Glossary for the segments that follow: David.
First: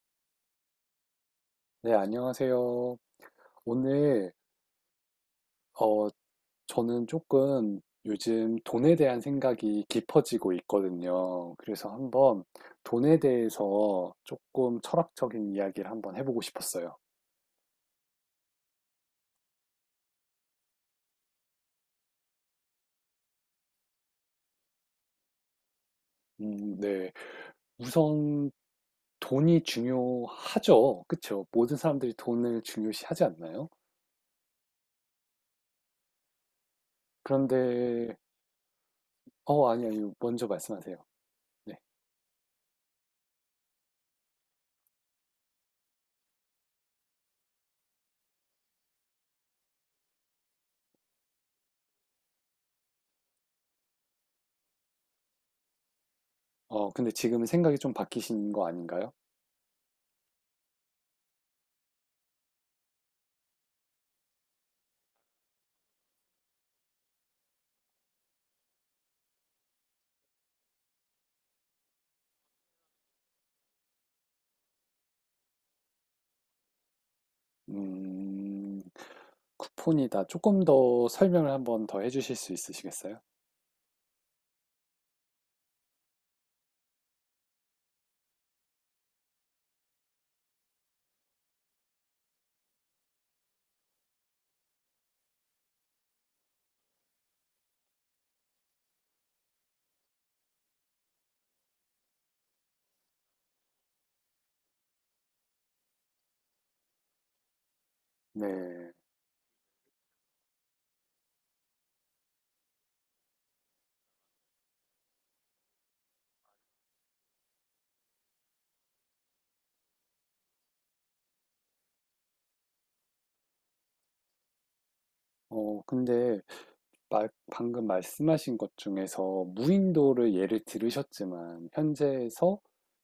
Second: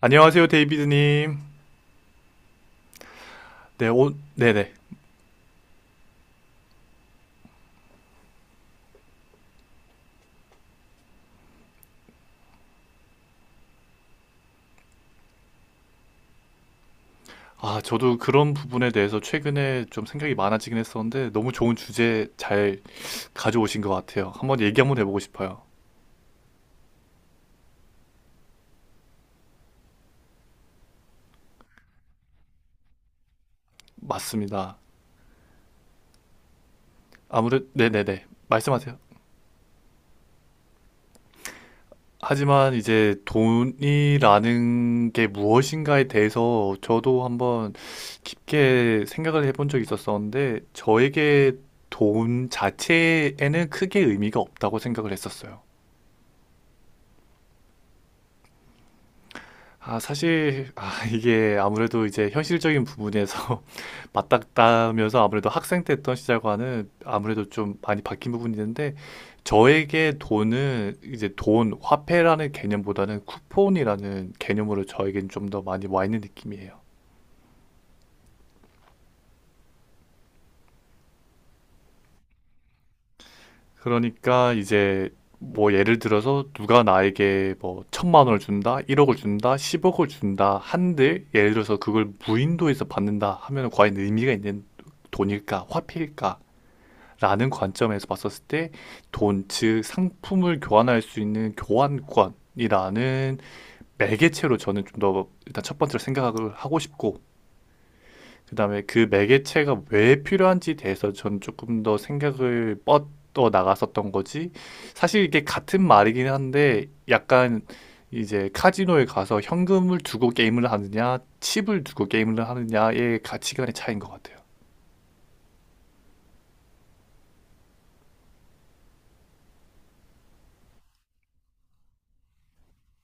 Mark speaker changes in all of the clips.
Speaker 1: 안녕하세요, 데이비드님.
Speaker 2: 네, 안녕하세요.
Speaker 1: 네, 오,
Speaker 2: 오늘,
Speaker 1: 네네.
Speaker 2: 어, 저는 조금 요즘 돈에 대한 생각이 깊어지고 있거든요. 그래서 한번 돈에 대해서 조금 철학적인 이야기를 한번 해보고 싶었어요.
Speaker 1: 아, 저도 그런 부분에 대해서 최근에 좀 생각이 많아지긴 했었는데, 너무 좋은 주제 잘 가져오신 것 같아요. 한번 얘기 한번 해보고 싶어요.
Speaker 2: 네. 우선 돈이 중요하죠. 그쵸? 모든 사람들이 돈을 중요시하지 않나요?
Speaker 1: 맞습니다.
Speaker 2: 그런데,
Speaker 1: 아무래도, 네네네. 말씀하세요.
Speaker 2: 아니, 아니, 먼저 말씀하세요. 네.
Speaker 1: 하지만 이제 돈이라는 게 무엇인가에 대해서 저도 한번 깊게 생각을 해본 적이 있었었는데, 저에게 돈 자체에는 크게 의미가 없다고 생각을 했었어요.
Speaker 2: 근데 지금 생각이 좀 바뀌신 거 아닌가요?
Speaker 1: 아, 사실, 아, 이게 아무래도 이제 현실적인 부분에서 맞닥다면서 아무래도 학생 때 했던 시절과는 아무래도 좀 많이 바뀐 부분이 있는데, 저에게 돈은 이제 돈, 화폐라는 개념보다는 쿠폰이라는 개념으로 저에겐 좀 더 많이 와 있는 느낌이에요.
Speaker 2: 음, 쿠폰이다. 조금 더 설명을 한번 더 해주실 수 있으시겠어요?
Speaker 1: 그러니까 이제 뭐 예를 들어서 누가 나에게 뭐 1,000만 원을 준다, 1억을 준다, 10억을 준다 한들 예를 들어서 그걸 무인도에서 받는다 하면 과연 의미가 있는 돈일까, 화폐일까? 라는 관점에서 봤었을 때 돈, 즉 상품을 교환할 수 있는 교환권이라는 매개체로 저는 좀 더 일단 첫 번째로 생각을 하고 싶고, 그다음에
Speaker 2: 네.
Speaker 1: 그 매개체가 왜 필요한지에 대해서 저는 조금 더 생각을 뻗어 나갔었던 거지. 사실 이게 같은 말이긴 한데 약간 이제 카지노에 가서 현금을 두고 게임을 하느냐 칩을 두고 게임을 하느냐의 가치관의 차이인 것 같아요.
Speaker 2: 근데 방금 말씀하신 것 중에서 무인도를 예를 들으셨지만 현재에서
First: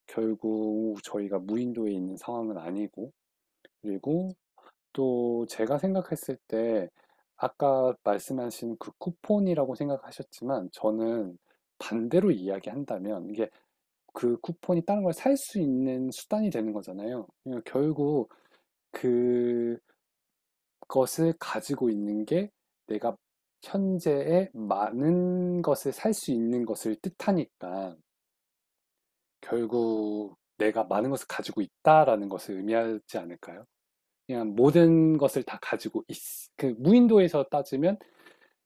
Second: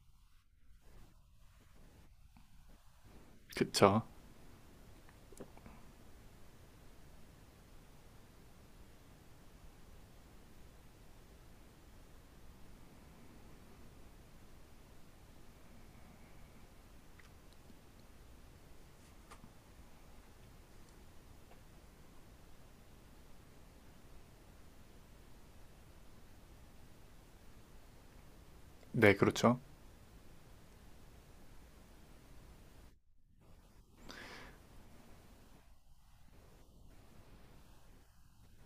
Speaker 2: 결국 저희가 무인도에 있는 상황은 아니고
Speaker 1: 그쵸?
Speaker 2: 그리고 또 제가 생각했을 때 아까 말씀하신 그 쿠폰이라고 생각하셨지만 저는 반대로 이야기한다면 이게 그 쿠폰이 다른 걸 살 수 있는 수단이 되는 거잖아요. 그러니까 결국 그것을 가지고 있는 게 내가 현재의 많은 것을 살 수 있는 것을 뜻하니까
Speaker 1: 네, 그렇죠.
Speaker 2: 결국 내가 많은 것을 가지고 있다라는 것을 의미하지 않을까요? 그냥 모든 것을 다 가지고 있, 그 무인도에서 따지면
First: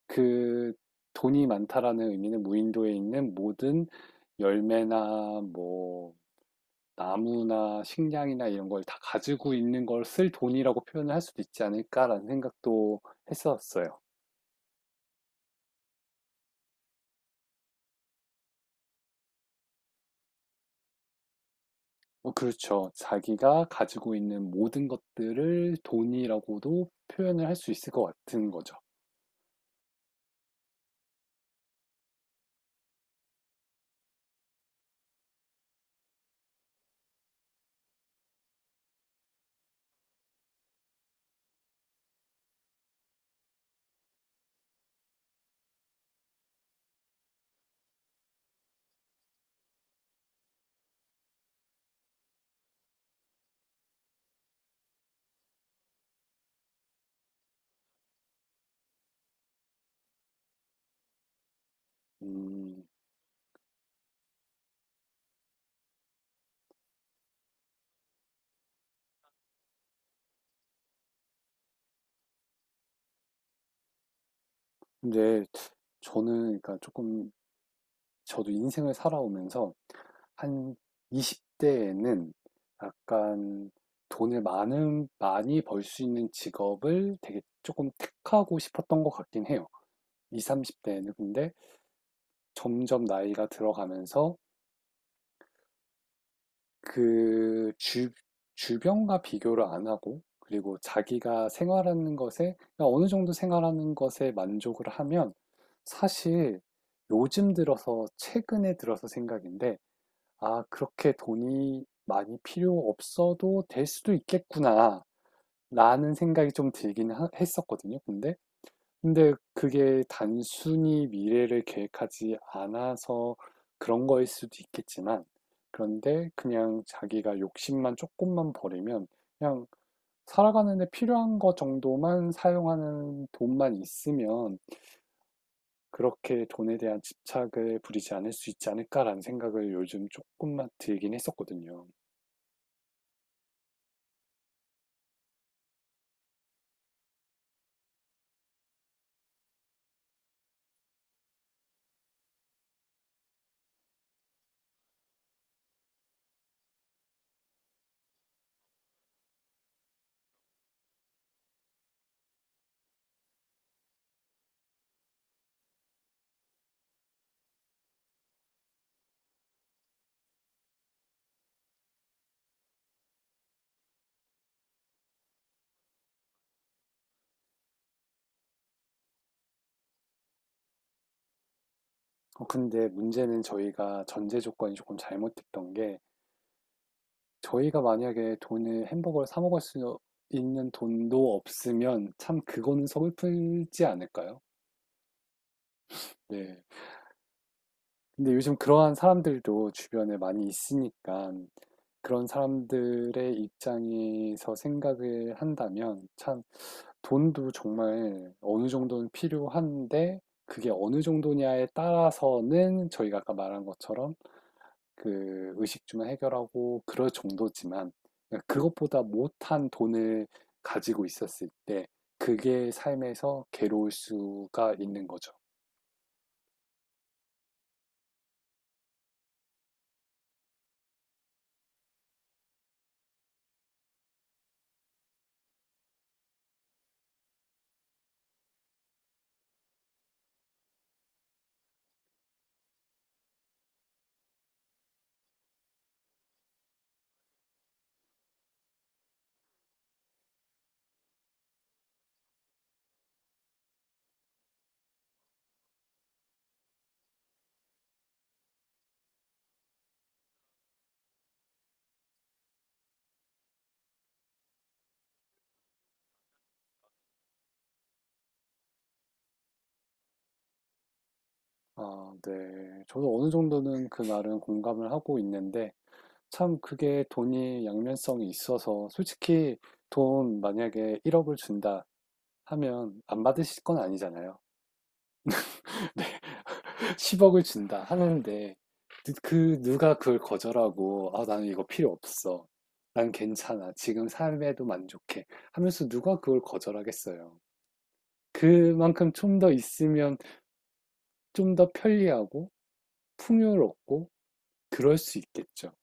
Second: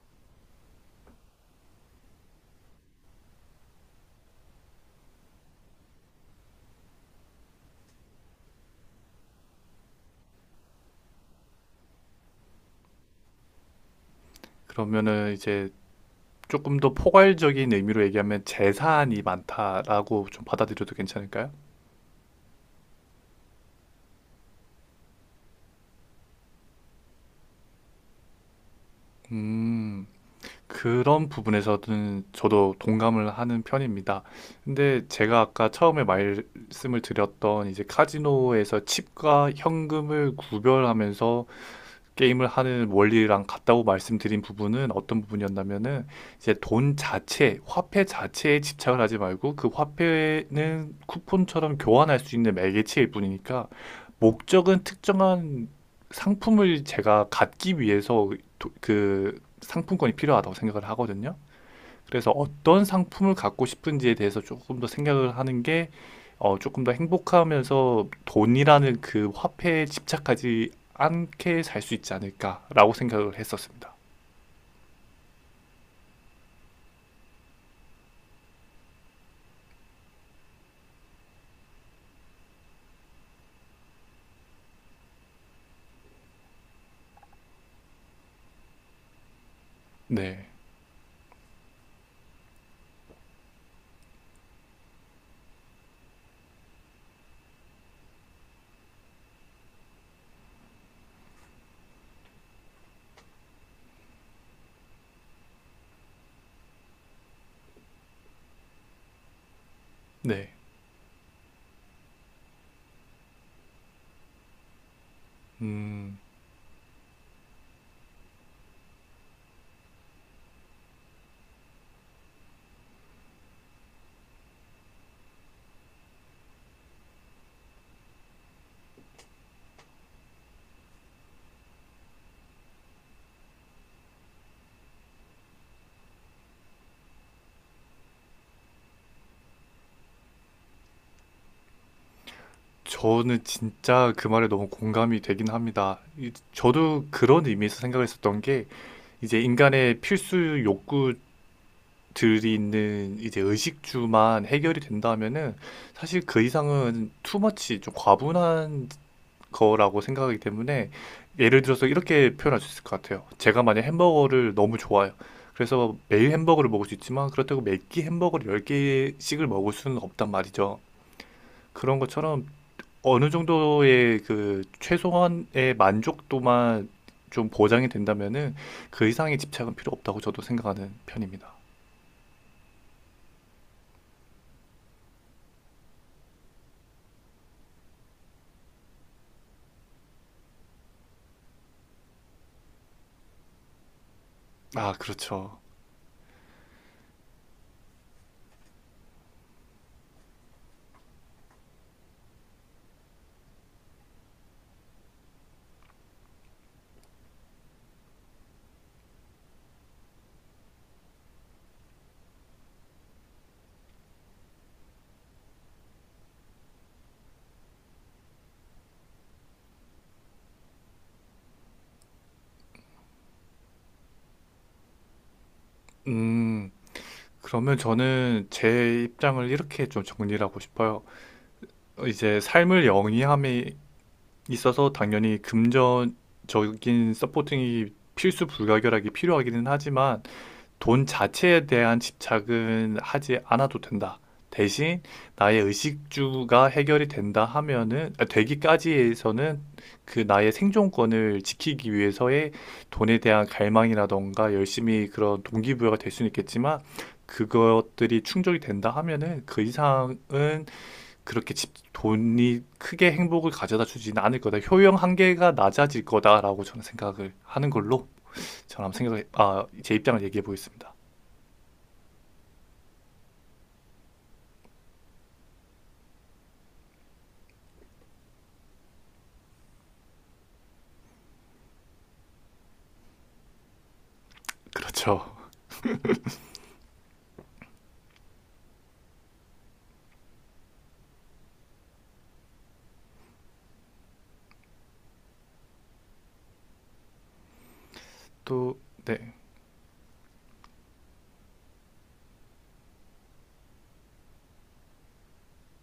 Speaker 2: 그 돈이 많다라는 의미는 무인도에 있는 모든 열매나 뭐 나무나 식량이나 이런 걸 다 가지고 있는 걸 쓸 돈이라고 표현을 할 수도 있지 않을까라는 생각도 했었어요.
Speaker 1: 그러면은 이제 조금 더 포괄적인 의미로 얘기하면 재산이 많다라고 좀 받아들여도 괜찮을까요?
Speaker 2: 그렇죠. 자기가 가지고 있는 모든 것들을 돈이라고도 표현을 할 수 있을 것 같은 거죠.
Speaker 1: 음, 그런 부분에서는 저도 동감을 하는 편입니다. 근데 제가 아까 처음에 말씀을 드렸던 이제 카지노에서 칩과 현금을 구별하면서 게임을 하는 원리랑 같다고 말씀드린 부분은 어떤 부분이었냐면은 이제 돈 자체, 화폐 자체에 집착을 하지 말고 그 화폐는 쿠폰처럼 교환할 수 있는 매개체일 뿐이니까 목적은 특정한 상품을 제가 갖기 위해서 그 상품권이 필요하다고 생각을 하거든요. 그래서
Speaker 2: 음,
Speaker 1: 어떤 상품을 갖고 싶은지에 대해서 조금 더 생각을 하는 게 어, 조금 더 행복하면서 돈이라는 그 화폐에 집착하지 않게 살 수 있지 않을까라고 생각을 했었습니다.
Speaker 2: 근데 저는 그러니까 조금 저도 인생을 살아오면서 한 20대에는 약간 돈을 많이 벌 수 있는 직업을 되게 조금 택하고 싶었던 것 같긴 해요.
Speaker 1: 네,
Speaker 2: 20, 30대에는 근데 점점 나이가 들어가면서 그 주변과 비교를 안 하고 그리고 자기가 생활하는 것에 그러니까 어느 정도 생활하는 것에 만족을 하면 사실 요즘 들어서 최근에 들어서 생각인데
Speaker 1: 네.
Speaker 2: 아, 그렇게 돈이 많이 필요 없어도 될 수도 있겠구나 라는
Speaker 1: 음,
Speaker 2: 생각이 좀 들긴 했었거든요. 근데 그게 단순히 미래를 계획하지 않아서 그런 거일 수도 있겠지만, 그런데 그냥 자기가 욕심만 조금만 버리면, 그냥 살아가는 데 필요한 거 정도만 사용하는 돈만 있으면, 그렇게 돈에 대한 집착을 부리지 않을 수 있지 않을까라는 생각을 요즘 조금만 들긴 했었거든요.
Speaker 1: 저는 진짜 그 말에 너무 공감이 되긴 합니다. 저도 그런 의미에서 생각을 했었던 게 이제 인간의 필수 욕구들이 있는 이제 의식주만 해결이 된다면은 사실 그 이상은 투머치, 좀 과분한 거라고 생각하기 때문에 예를 들어서 이렇게 표현할 수 있을 것 같아요. 제가 만약 햄버거를 너무 좋아해요. 그래서 매일 햄버거를 먹을 수 있지만 그렇다고 매끼 햄버거를 10개씩을 먹을 수는 없단 말이죠. 그런 것처럼 어느 정도의 그 최소한의 만족도만 좀 보장이 된다면은 그 이상의 집착은 필요 없다고 저도 생각하는 편입니다.
Speaker 2: 근데 문제는 저희가 전제 조건이 조금 잘못됐던 게, 저희가 만약에 돈을 햄버거를 사 먹을 수 있는 돈도 없으면 참 그거는 서글프지 않을까요?
Speaker 1: 아, 그렇죠.
Speaker 2: 네. 근데 요즘 그러한 사람들도 주변에 많이 있으니까 그런 사람들의 입장에서 생각을 한다면 참 돈도 정말 어느 정도는 필요한데 그게 어느 정도냐에 따라서는 저희가 아까 말한 것처럼 그 의식주만 해결하고 그럴 정도지만 그것보다 못한 돈을 가지고 있었을 때 그게 삶에서 괴로울 수가 있는 거죠.
Speaker 1: 음, 그러면 저는 제 입장을 이렇게 좀 정리를 하고 싶어요. 이제 삶을 영위함이 있어서 당연히 금전적인 서포팅이 필수 불가결하게 필요하기는 하지만 돈 자체에 대한 집착은 하지 않아도 된다. 대신 나의 의식주가 해결이 된다 하면은 아, 되기까지에서는 그 나의 생존권을 지키기 위해서의 돈에 대한 갈망이라던가 열심히 그런 동기부여가 될 수는 있겠지만 그것들이 충족이 된다 하면은 그 이상은 그렇게 집, 돈이 크게 행복을 가져다 주진 않을 거다. 효용 한계가 낮아질 거다라고 저는 생각을 하는 걸로, 저는 한번 생각을, 아, 제 입장을 얘기해 보겠습니다.
Speaker 2: 아, 네. 저도 어느 정도는 그 말은 공감을 하고 있는데 참 그게 돈이 양면성이 있어서 솔직히 돈 만약에 1억을 준다 하면 안 받으실 건 아니잖아요.
Speaker 1: 그렇죠.
Speaker 2: 10억을 준다 하는데 그 누가 그걸 거절하고 아, 나는 이거 필요 없어. 난 괜찮아. 지금 삶에도 만족해. 하면서 누가 그걸 거절하겠어요.
Speaker 1: 또
Speaker 2: 그만큼
Speaker 1: 네.
Speaker 2: 좀 더 있으면 좀 더 편리하고 풍요롭고 그럴 수 있겠죠.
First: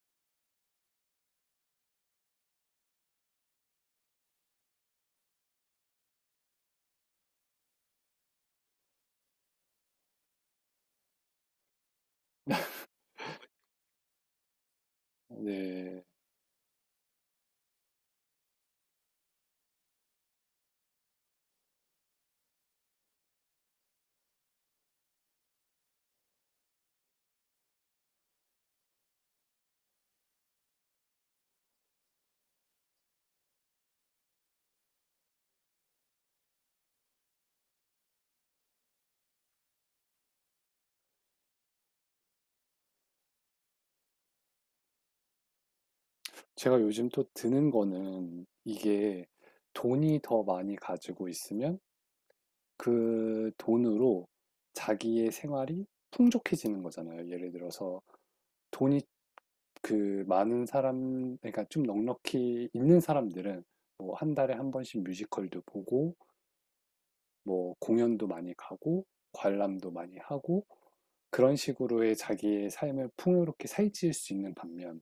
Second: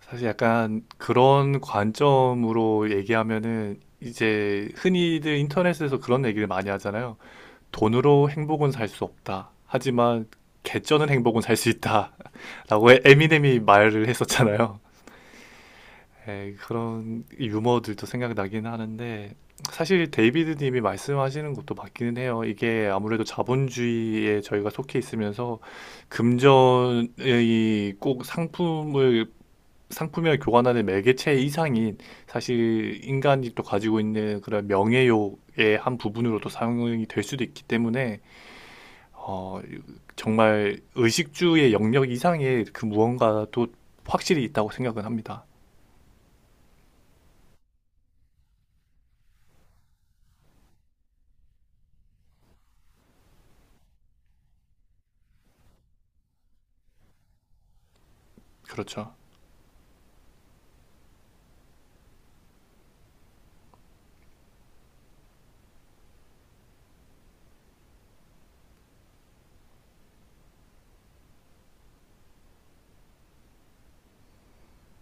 Speaker 1: 사실 약간 그런 관점으로 얘기하면은 이제 흔히들 인터넷에서 그런 얘기를 많이 하잖아요. 돈으로 행복은 살 수 없다. 하지만 개쩌는 행복은 살 수 있다. 라고 에미넴이 말을 했었잖아요.
Speaker 2: 네.
Speaker 1: 그런 유머들도 생각나긴 하는데 사실 데이비드 님이 말씀하시는 것도 맞기는 해요. 이게 아무래도 자본주의에 저희가 속해 있으면서 금전의 꼭 상품을 상품이 교환하는 매개체 이상인, 사실 인간이 또 가지고 있는 그런 명예욕의 한 부분으로도 사용이 될 수도 있기 때문에 어, 정말 의식주의 영역 이상의 그 무언가도 확실히 있다고 생각은 합니다.
Speaker 2: 제가 요즘 또 드는 거는 이게 돈이 더 많이 가지고 있으면 그 돈으로 자기의 생활이 풍족해지는 거잖아요. 예를 들어서 돈이
Speaker 1: 그렇죠.
Speaker 2: 그 그러니까 좀 넉넉히 있는 사람들은 뭐 한 달에 한 번씩 뮤지컬도 보고, 뭐 공연도 많이 가고, 관람도 많이 하고, 그런 식으로의 자기의 삶을 풍요롭게 살찌울 수 있는 반면,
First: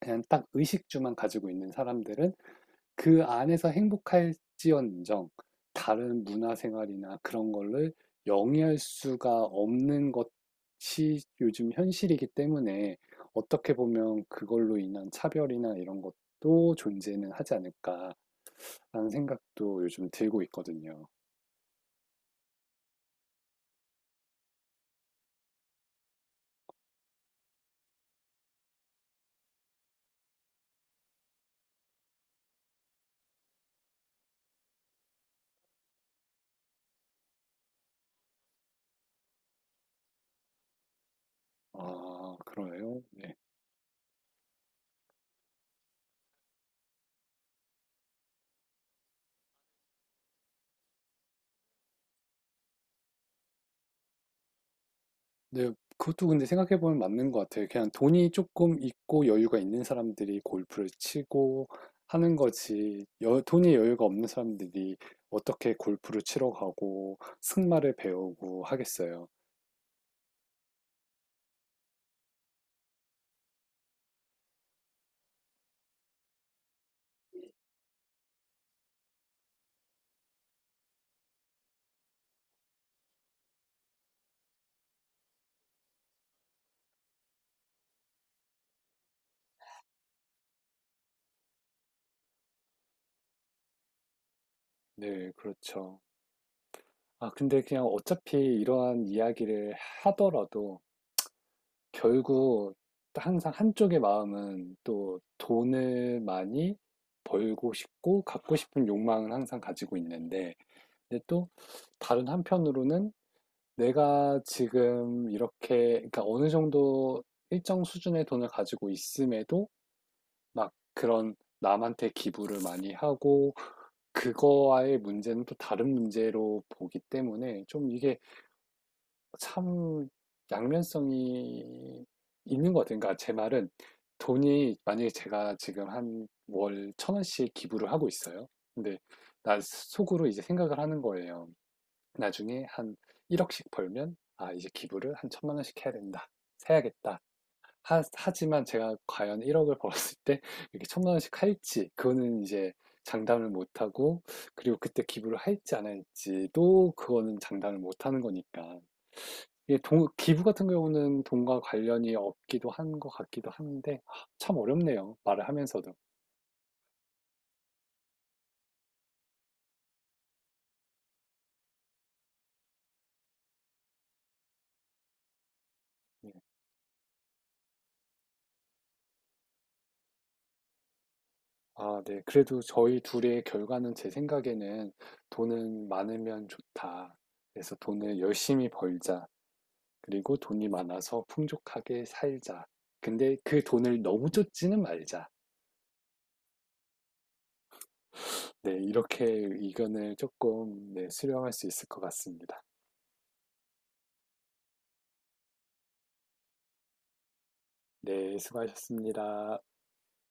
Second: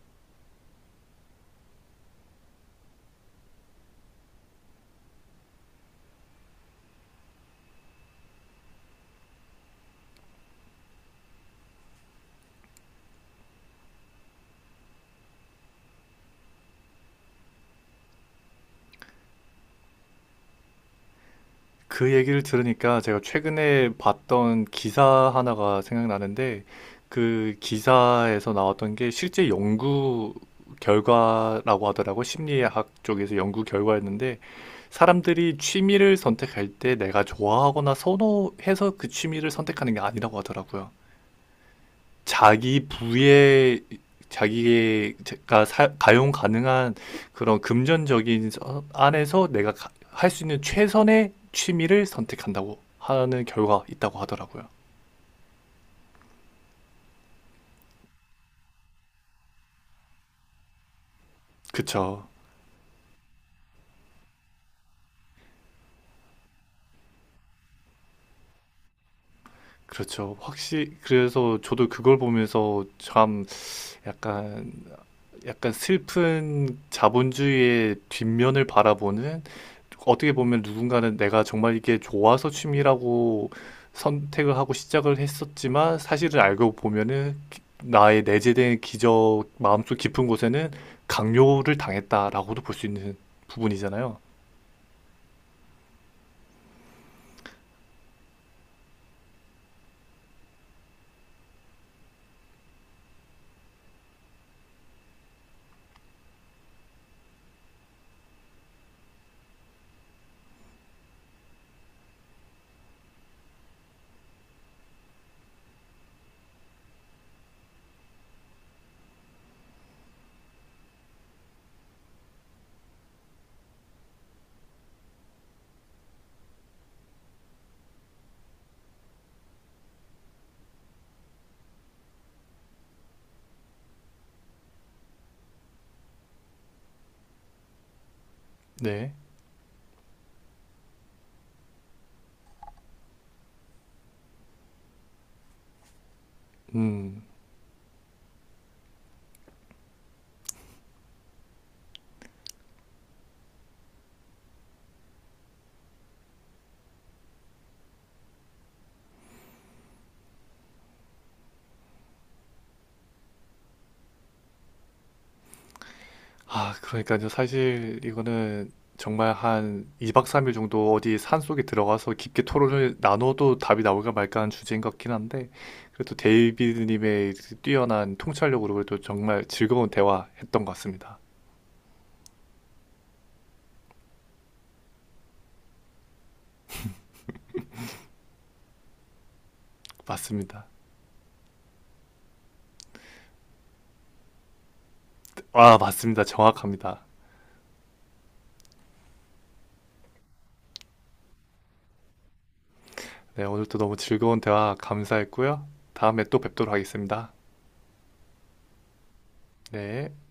Speaker 2: 그냥 딱 의식주만 가지고 있는 사람들은 그 안에서 행복할지언정 다른 문화생활이나 그런 거를 영위할 수가 없는 것이 요즘 현실이기 때문에 어떻게 보면 그걸로 인한 차별이나 이런 것도 존재는 하지 않을까라는 생각도 요즘 들고 있거든요.
Speaker 1: 그 얘기를 들으니까 제가 최근에 봤던 기사 하나가 생각나는데 그 기사에서 나왔던 게 실제 연구 결과라고 하더라고, 심리학 쪽에서 연구 결과였는데 사람들이 취미를 선택할 때 내가 좋아하거나 선호해서 그 취미를 선택하는 게 아니라고 하더라고요.
Speaker 2: 아,
Speaker 1: 자기
Speaker 2: 그래요? 네.
Speaker 1: 부에, 자기가 가용 가능한 그런 금전적인 안에서 내가 할 수 있는 최선의 취미를 선택한다고 하는 결과가 있다고 하더라고요.
Speaker 2: 네. 그것도 근데 생각해 보면 맞는 것 같아요. 그냥 돈이 조금 있고 여유가 있는 사람들이 골프를 치고
Speaker 1: 그쵸.
Speaker 2: 하는 거지 여 돈이 여유가 없는 사람들이 어떻게 골프를 치러 가고 승마를 배우고 하겠어요.
Speaker 1: 그렇죠. 확실히, 그래서 저도 그걸 보면서 참 약간 약간 슬픈 자본주의의 뒷면을 바라보는, 어떻게 보면 누군가는 내가 정말 이게 좋아서 취미라고 선택을 하고 시작을 했었지만 사실을 알고 보면은 나의 내재된 기저 마음속 깊은 곳에는 강요를 당했다라고도 볼 수 있는 부분이잖아요.
Speaker 2: 네, 그렇죠. 아, 근데 그냥 어차피 이러한 이야기를 하더라도 결국 항상 한쪽의 마음은 또 돈을 많이 벌고 싶고 갖고 싶은 욕망을 항상 가지고 있는데 근데 또 다른 한편으로는 내가 지금 이렇게, 그러니까 어느 정도 일정 수준의 돈을 가지고 있음에도 막 그런 남한테 기부를 많이 하고 그거와의 문제는 또 다른 문제로 보기 때문에 좀 이게 참 양면성이 있는 것 같아요. 그러니까 제 말은 돈이 만약에 제가 지금 한 월 1,000원씩 기부를 하고 있어요. 근데
Speaker 1: 네.
Speaker 2: 나 속으로 이제 생각을 하는 거예요. 나중에 한 1억씩 벌면 아 이제 기부를 한 1,000만 원씩 해야 된다
Speaker 1: 음.
Speaker 2: 해야겠다 하, 지만 제가 과연 1억을 벌었을 때 이렇게 천만 원씩 할지 그거는 이제 장담을 못하고 그리고 그때 기부를 할지 안 할지도 그거는 장담을 못하는 거니까 이게 동 기부 같은 경우는 돈과 관련이 없기도 한 것 같기도 한데 아, 참 어렵네요 말을 하면서도.
Speaker 1: 아, 그러니까요. 사실 이거는 정말 한 2박 3일 정도 어디 산속에 들어가서 깊게 토론을 나눠도 답이 나올까 말까 한 주제인 것 같긴 한데, 그래도
Speaker 2: 네.
Speaker 1: 데이비드님의 뛰어난 통찰력으로 그래도 정말 즐거운 대화했던 것 같습니다.
Speaker 2: 아, 네. 그래도 저희 둘의 결과는 제 생각에는 돈은 많으면 좋다. 그래서 돈을 열심히 벌자. 그리고
Speaker 1: 맞습니다.
Speaker 2: 돈이 많아서 풍족하게 살자. 근데 그 돈을 너무 쫓지는 말자.
Speaker 1: 아, 맞습니다. 정확합니다.
Speaker 2: 네, 이렇게 의견을 조금 네, 수렴할 수 있을 것 같습니다.
Speaker 1: 네, 오늘도 너무 즐거운 대화 감사했고요. 다음에 또 뵙도록 하겠습니다.
Speaker 2: 네, 수고하셨습니다.
Speaker 1: 네.